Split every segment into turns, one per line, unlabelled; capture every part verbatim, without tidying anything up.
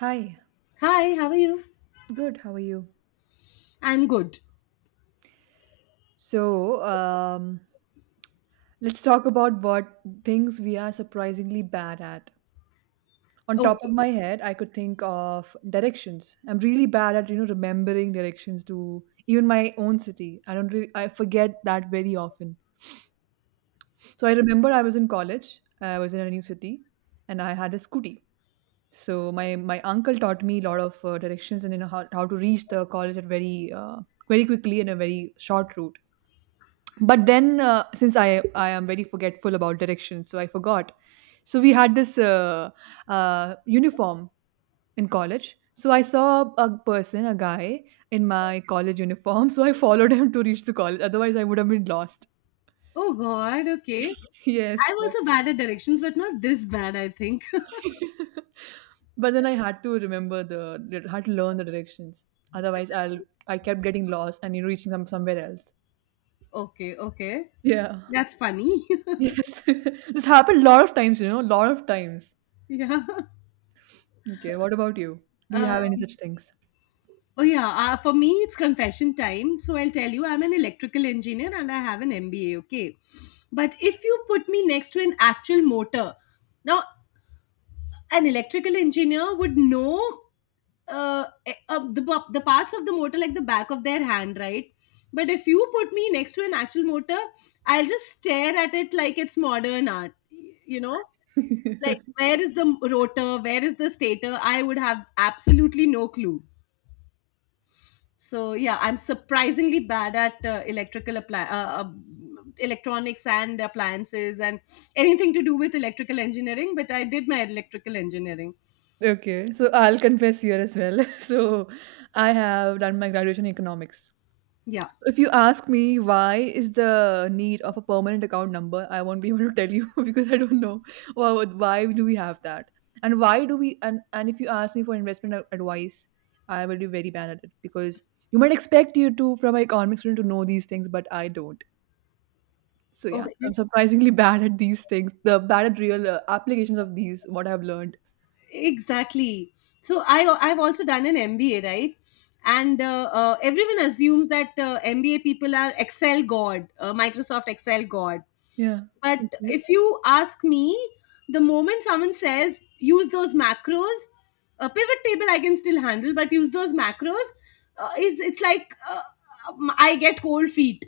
Hi,
Hi, how are you?
good, how are you?
I'm good.
So, um, let's talk about what things we are surprisingly bad at. On top of
Okay.
my head, I could think of directions. I'm really bad at, you know, remembering directions to even my own city. I don't really, I forget that very often. So I remember I was in college, I was in a new city, and I had a scooty. So my my uncle taught me a lot of uh, directions, and you know how, how to reach the college at very uh, very quickly in a very short route. but then uh, since i i am very forgetful about directions, so I forgot. So we had this uh, uh, uniform in college. So I saw a person, a guy, in my college uniform so I followed him to reach the college. Otherwise I would have been lost.
Oh God, okay.
Yes.
I'm also bad at directions, but not this bad, I think.
but then I had to remember the, had to learn the directions. Otherwise i'll i kept getting lost and reaching some somewhere else.
Okay, okay.
Yeah.
That's funny.
Yes. This happened a lot of times you know a lot of times.
yeah.
Okay, what about you? Do you
Uh,
have any such things?
oh yeah, uh, for me it's confession time. So I'll tell you, I'm an electrical engineer and I have an M B A, okay? But if you put me next to an actual motor, now an electrical engineer would know uh, eh, uh, the p- the parts of the motor like the back of their hand, right? But if you put me next to an actual motor, I'll just stare at it like it's modern art. y- You know, like where is the m- rotor? Where is the stator? I would have absolutely no clue. So yeah, I'm surprisingly bad at uh, electrical appli- uh, uh, electronics and appliances and anything to do with electrical engineering. But I did my electrical engineering.
Okay, so I'll confess here as well. So I have done my graduation in economics.
Yeah.
So, if you ask me why is the need of a permanent account number, I won't be able to tell you because I don't know why, why do we have that. And why do we, and, and if you ask me for investment ad- advice, I will be very bad at it because you might expect you to from an economics student to know these things, but I don't. So yeah,
Okay.
I'm surprisingly bad at these things. The bad at real uh, applications of these what I've learned.
exactly so i i've also done an mba, right? And uh, uh, everyone assumes that uh, mba people are Excel god, uh, Microsoft Excel god.
Yeah.
But
Okay.
if you ask me, the moment someone says use those macros, a pivot table I can still handle, but use those macros, uh, is it's like, uh, um, I get cold feet.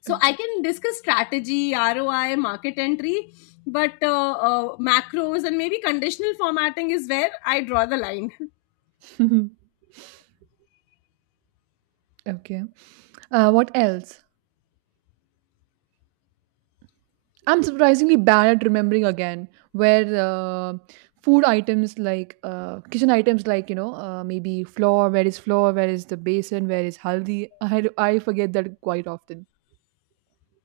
So I can discuss strategy, R O I, market entry, but uh, uh, macros and maybe conditional formatting is where I draw the line.
Okay. Okay. Uh, what else? I'm surprisingly bad at remembering again where uh, food items like uh, kitchen items like you know uh, maybe flour. Where is flour? Where is the basin? Where is haldi? I I forget that quite often.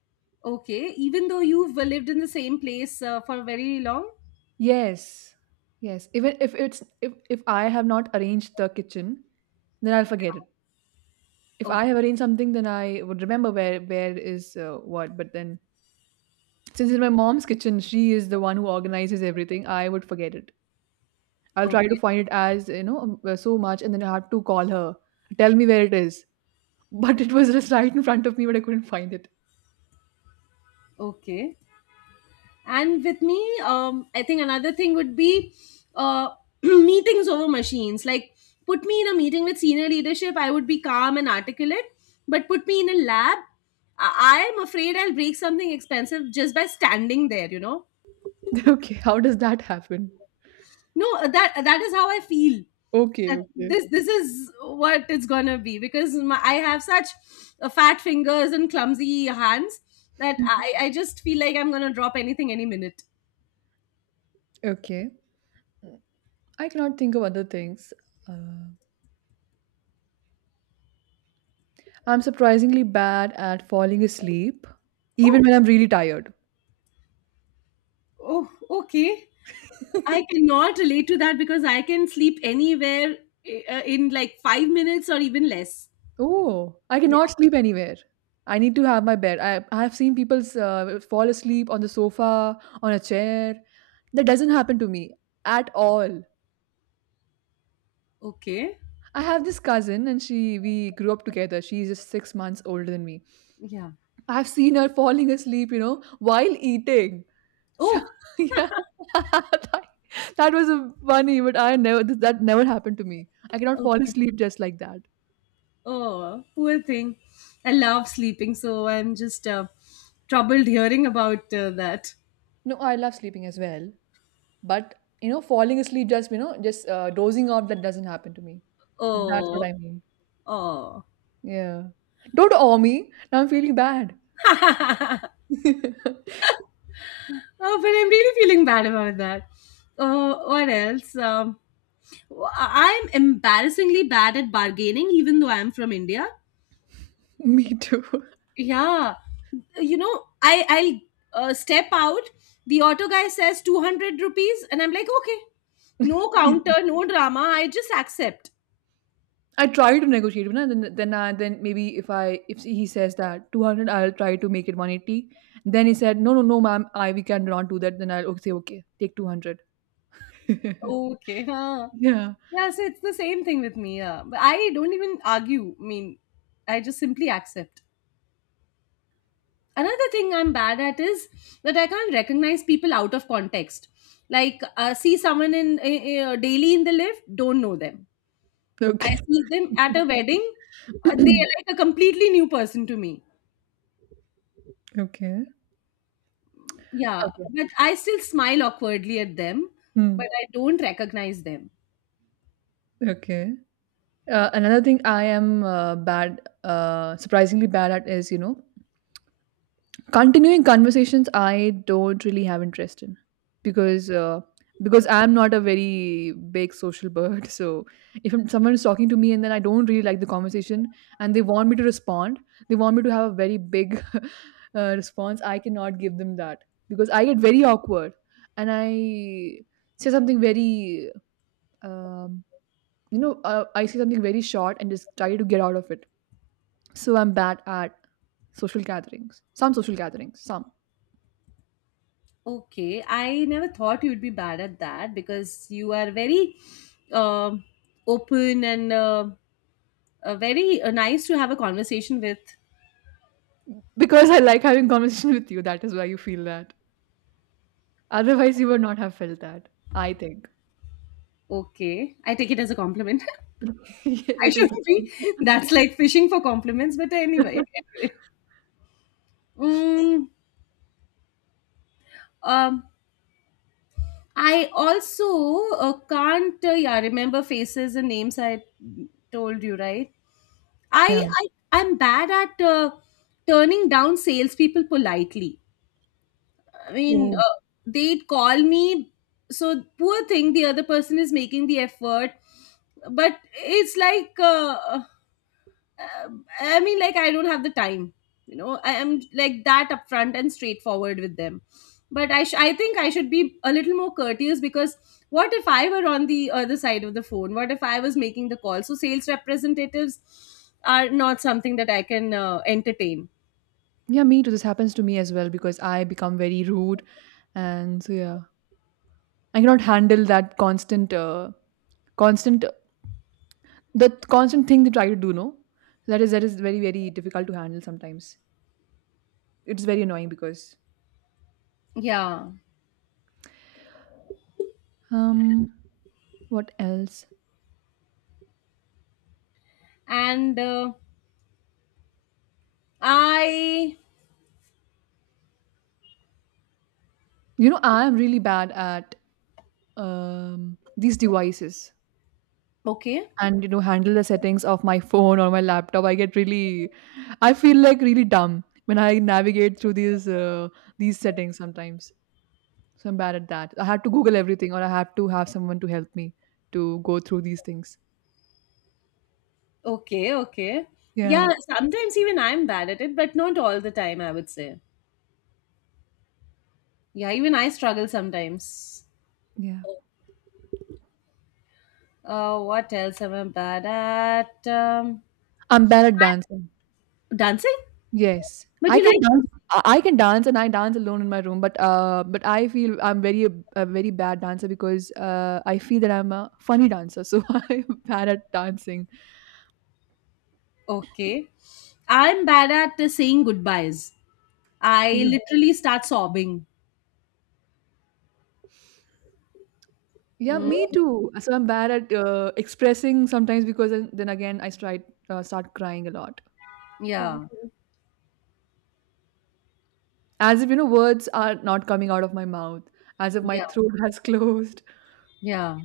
okay, even though you've uh, lived in the same place uh, for very long.
Yes. Yes. Even if it's if if I have not arranged the kitchen, then I'll forget it. If I have
Okay,
arranged something, then I would remember where where is uh, what. But then, since it's my mom's kitchen, she is the one who organizes everything. I would forget it. I'll try to
okay.
find it as you know um, uh, so much, and then I have to call her. Tell me where it is. But it was just right in front of me, but I couldn't find it.
Okay. And with me, um, I think another thing would be uh, meetings over machines. Like, put me in a meeting with senior leadership, I would be calm and articulate, but put me in a lab, I I am afraid I'll break something expensive just by standing there, you know.
Okay, how does that happen?
no uh, that uh, that is how I feel.
Okay,
That
okay,
this this is what it's gonna be because my, I have such uh, fat fingers and clumsy hands that i i just feel like I'm gonna drop anything any minute.
okay. I cannot think of other things. Uh, I'm surprisingly bad at falling asleep, even
Oh.
when I'm really tired.
Oh, okay. I cannot relate to that because I can sleep anywhere uh, uh, in like five minutes or even less.
Oh, I
Yeah.
cannot sleep anywhere. I need to have my bed. I, I have seen people uh, fall asleep on the sofa, on a chair. That doesn't happen to me at all.
Okay.
I have this cousin, and she we grew up together. She's just six months older than me.
Yeah.
I've seen her falling asleep, you know, while eating. So
Oh,
yeah, that, that was a funny, but I never that never happened to me. I cannot fall
okay.
asleep just like that.
Oh, poor thing. I love sleeping, so I'm just uh, troubled hearing about uh, that.
No, I love sleeping as well. But, you know, falling asleep, just, you know, just uh, dozing off, that doesn't happen to me. That's what
Oh.
I mean.
Oh.
Yeah. Don't awe me. Now I'm feeling bad.
Oh, but I'm really feeling bad about that. Oh, what else? Um, i I'm embarrassingly bad at bargaining, even though I'm from India.
Me too.
Yeah, you know, I I'll uh, step out. The auto guy says two hundred rupees, and I'm like, okay, no counter, no drama. I just accept.
I try to negotiate, you know, then then I, then maybe if I if he says that two hundred, I'll try to make it one eighty. Then he said, no, no, no, ma'am, I we cannot do that. Then I'll okay, say, okay, take two hundred.
Okay, huh.
Yeah.
Yeah, so it's the same thing with me. Yeah, but I don't even argue. I mean, I just simply accept. Another thing I'm bad at is that I can't recognize people out of context. Like, uh, see someone in uh, uh, daily in the lift, don't know them. I
Okay.
see them at a wedding, uh, they're like a completely new person to me.
Okay.
Yeah,
Okay.
but I still smile awkwardly at them,
Hmm.
but I don't recognize them.
Okay. Uh, another thing I am uh, bad, uh, surprisingly bad at is, you know, continuing conversations I don't really have interest in because uh, because I'm not a very big social bird. So if I'm- someone is talking to me, and then I don't really like the conversation, and they want me to respond, they want me to have a very big uh, response, I cannot give them that because I get very awkward, and I say something very, um, you know, uh, I say something very short, and just try to get out of it, so I'm bad at social gatherings. Some social gatherings, some.
Okay, I never thought you'd be bad at that because you are very, um open and uh, uh, very uh, nice to have a conversation with.
Because I like having conversation with you, that is why you feel that. Otherwise, you would not have felt that, I think.
Okay, I take it as a compliment.
Yes,
I
it is.
shouldn't be. That's like fishing for compliments, but anyway. anyway. Mm, um, I also uh, can't uh, yeah remember faces and names. I told you, right?
Yeah.
I I I'm bad at uh, turning down salespeople politely. I mean,
Oh.
uh, they'd call me. So poor thing, the other person is making the effort, but it's like. Uh, um, I mean, like, I don't have the time. You know, I am like that upfront and straightforward with them. But I, sh- I think I should be a little more courteous because what if I were on the other side of the phone? What if I was making the call? So sales representatives are not something that I can uh, entertain.
Yeah, me too. This happens to me as well because I become very rude, and so yeah, I cannot handle that constant, uh, constant the constant thing they try to do. No, that is that is very, very difficult to handle sometimes. It's very annoying, because
Yeah,
um what else.
and uh, I.
You know, I am really bad at um these devices,
Okay,
and you know handle the settings of my phone or my laptop. I get really i feel like really dumb when I navigate through these uh, these settings sometimes. So I'm bad at that. I have to google everything, or I have to have someone to help me to go through these things.
okay, okay.
Yeah.
Yeah, sometimes even I'm bad at it, but not all the time, I would say. Yeah, even I struggle sometimes.
Yeah.
Uh, what else am I bad at? Um,
I'm bad at dancing.
dancing?
Yes.
But
I
you
can
like
dance
dancing.
I I can dance, and I dance alone in my room, but uh, but I feel I'm very a, very bad dancer because uh, I feel that I'm a funny dancer, so I'm bad at dancing.
Okay. I'm bad at uh, saying goodbyes. I
Mm.
literally start sobbing.
Yeah,
Mm.
me too. So I'm bad at uh, expressing sometimes because then then again I start uh, start crying a lot. Yeah.
Yeah.
As if you know words are not coming out of my mouth, as if my
Yeah.
throat has closed.
Yeah.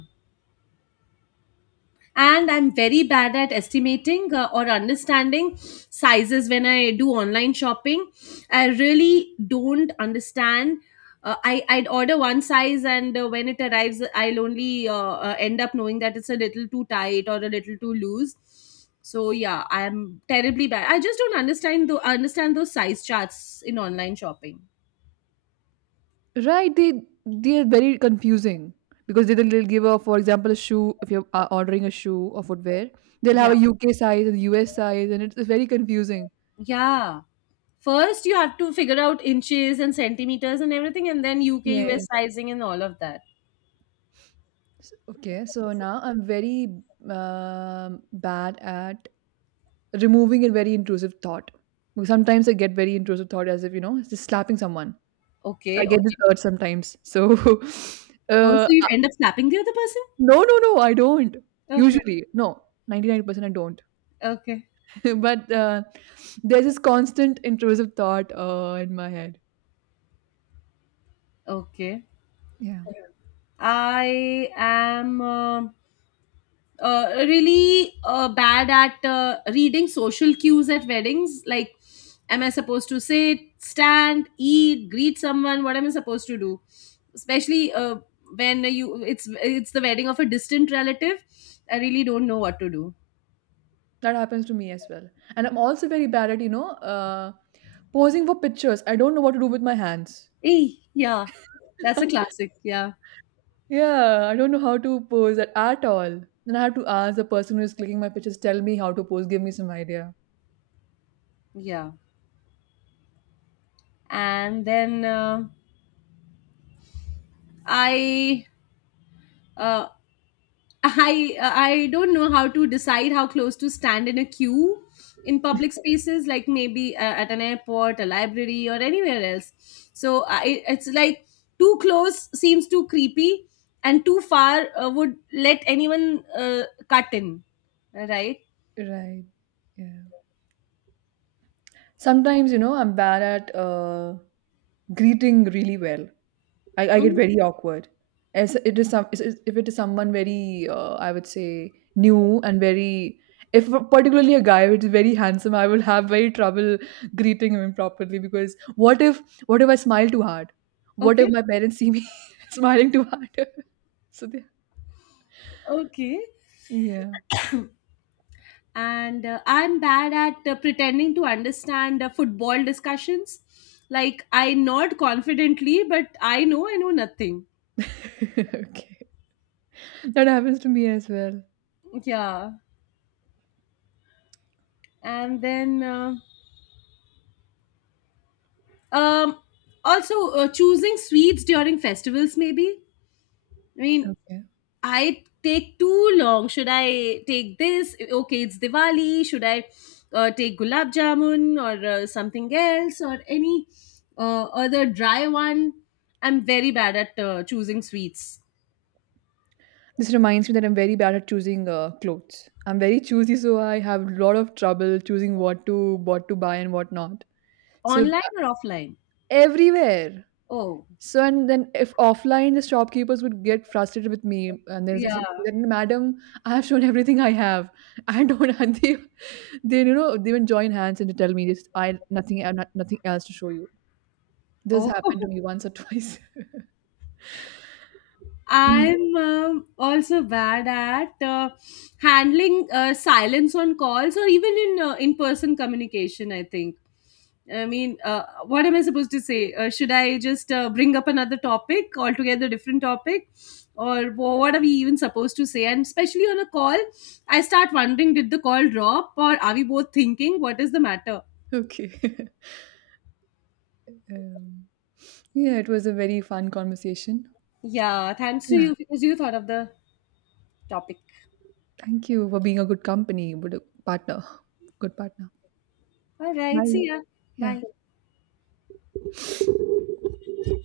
And I'm very bad at estimating, uh, or understanding sizes when I do online shopping. I really don't understand. uh, I, I'd order one size, and uh, when it arrives, I'll only uh, uh, end up knowing that it's a little too tight or a little too loose. So yeah, I'm terribly bad. I just don't understand the understand those size charts in online shopping.
Right, they they are very confusing because they- they'll give a, for example, a shoe. If you're uh, ordering a shoe or footwear, they'll
Yeah,
have a U K size and U S size, and it's, it's very confusing.
yeah. First, you have to figure out inches and centimeters and everything, and then U K U S
Yes.
sizing and all of that.
S- Okay, so now I'm very um, bad at removing a very intrusive thought. Because sometimes I get very intrusive thought, as if you know, just slapping someone. So I
Okay,
get this
okay.
urge sometimes. So,
Oh, so
uh,
you end up slapping the other person?
no, no, no, I don't.
Okay,
Usually, no, ninety nine percent I don't.
okay,
But uh, there's this constant intrusive thought uh, in my head.
okay.
Yeah.
I am um uh, really uh, bad at uh, reading social cues at weddings. Like, am I supposed to sit, stand, eat, greet someone? What am I supposed to do? Especially uh, when you it's it's the wedding of a distant relative. I really don't know what to do.
That happens to me as well. And I'm also very bad at, you know, uh, posing for pictures. I don't know what to do with my hands.
Eh, yeah, that's a classic. Yeah,
Yeah, I don't know how to pose at, at all. Then I have to ask the person who is clicking my pictures, tell me how to pose, give me some idea.
yeah. And then uh, I uh, I I don't know how to decide how close to stand in a queue in public spaces, like maybe uh, at an airport, a library, or anywhere else. So I, it's like too close seems too creepy, and too far uh, would let anyone uh, cut in, right?
Right. Yeah. Sometimes, you know, I'm bad at uh, greeting really well. I, I get
Mm.
very awkward. As it is, some is- is- if it is someone very uh, I would say new and very if particularly a guy which is very handsome, I will have very trouble greeting him properly because what if what if I smile too hard? What if
Okay,
my parents see me smiling too hard? So they,
okay.
yeah,
And uh, I'm bad at uh, pretending to understand uh, football discussions. Like, I nod confidently, but I know I know nothing.
okay, that happens to me as well.
Yeah, and then uh, um, also uh, choosing sweets during festivals. Maybe, I mean,
Yeah.
I take too long. Should I take this? Okay, it's Diwali. Should I uh, take gulab jamun or uh, something else or any uh, other dry one? I'm very bad at uh, choosing sweets,
This reminds me that I'm very bad at choosing uh, clothes. I'm very choosy, so I have a lot of trouble choosing what to what to buy and what not. So
online or offline.
everywhere.
Oh,
So, and then if offline, the shopkeepers would get frustrated with me, and then they
yeah.
say that, "Madam, I have shown everything I have. I don't." And they, they you know, they even join hands, and they tell me, "This I nothing, I have not, nothing else to show you." This
Oh.
happened to me once or twice. Mm.
I'm um, also bad at uh, handling uh, silence on calls or even in uh, in-person communication. I think. I mean, uh, what am I supposed to say? Uh, should I just uh, bring up another topic altogether, different topic, or wh- what are we even supposed to say? And especially on a call, I start wondering: Did the call drop, or are we both thinking what is the matter?
Okay. um, yeah, it was a very fun conversation.
Yeah, thanks to
Yeah,
you because you thought of the topic.
thank you for being a good company, but a partner, good partner.
All right, see
Bye.
ya.
Yeah.
Bye.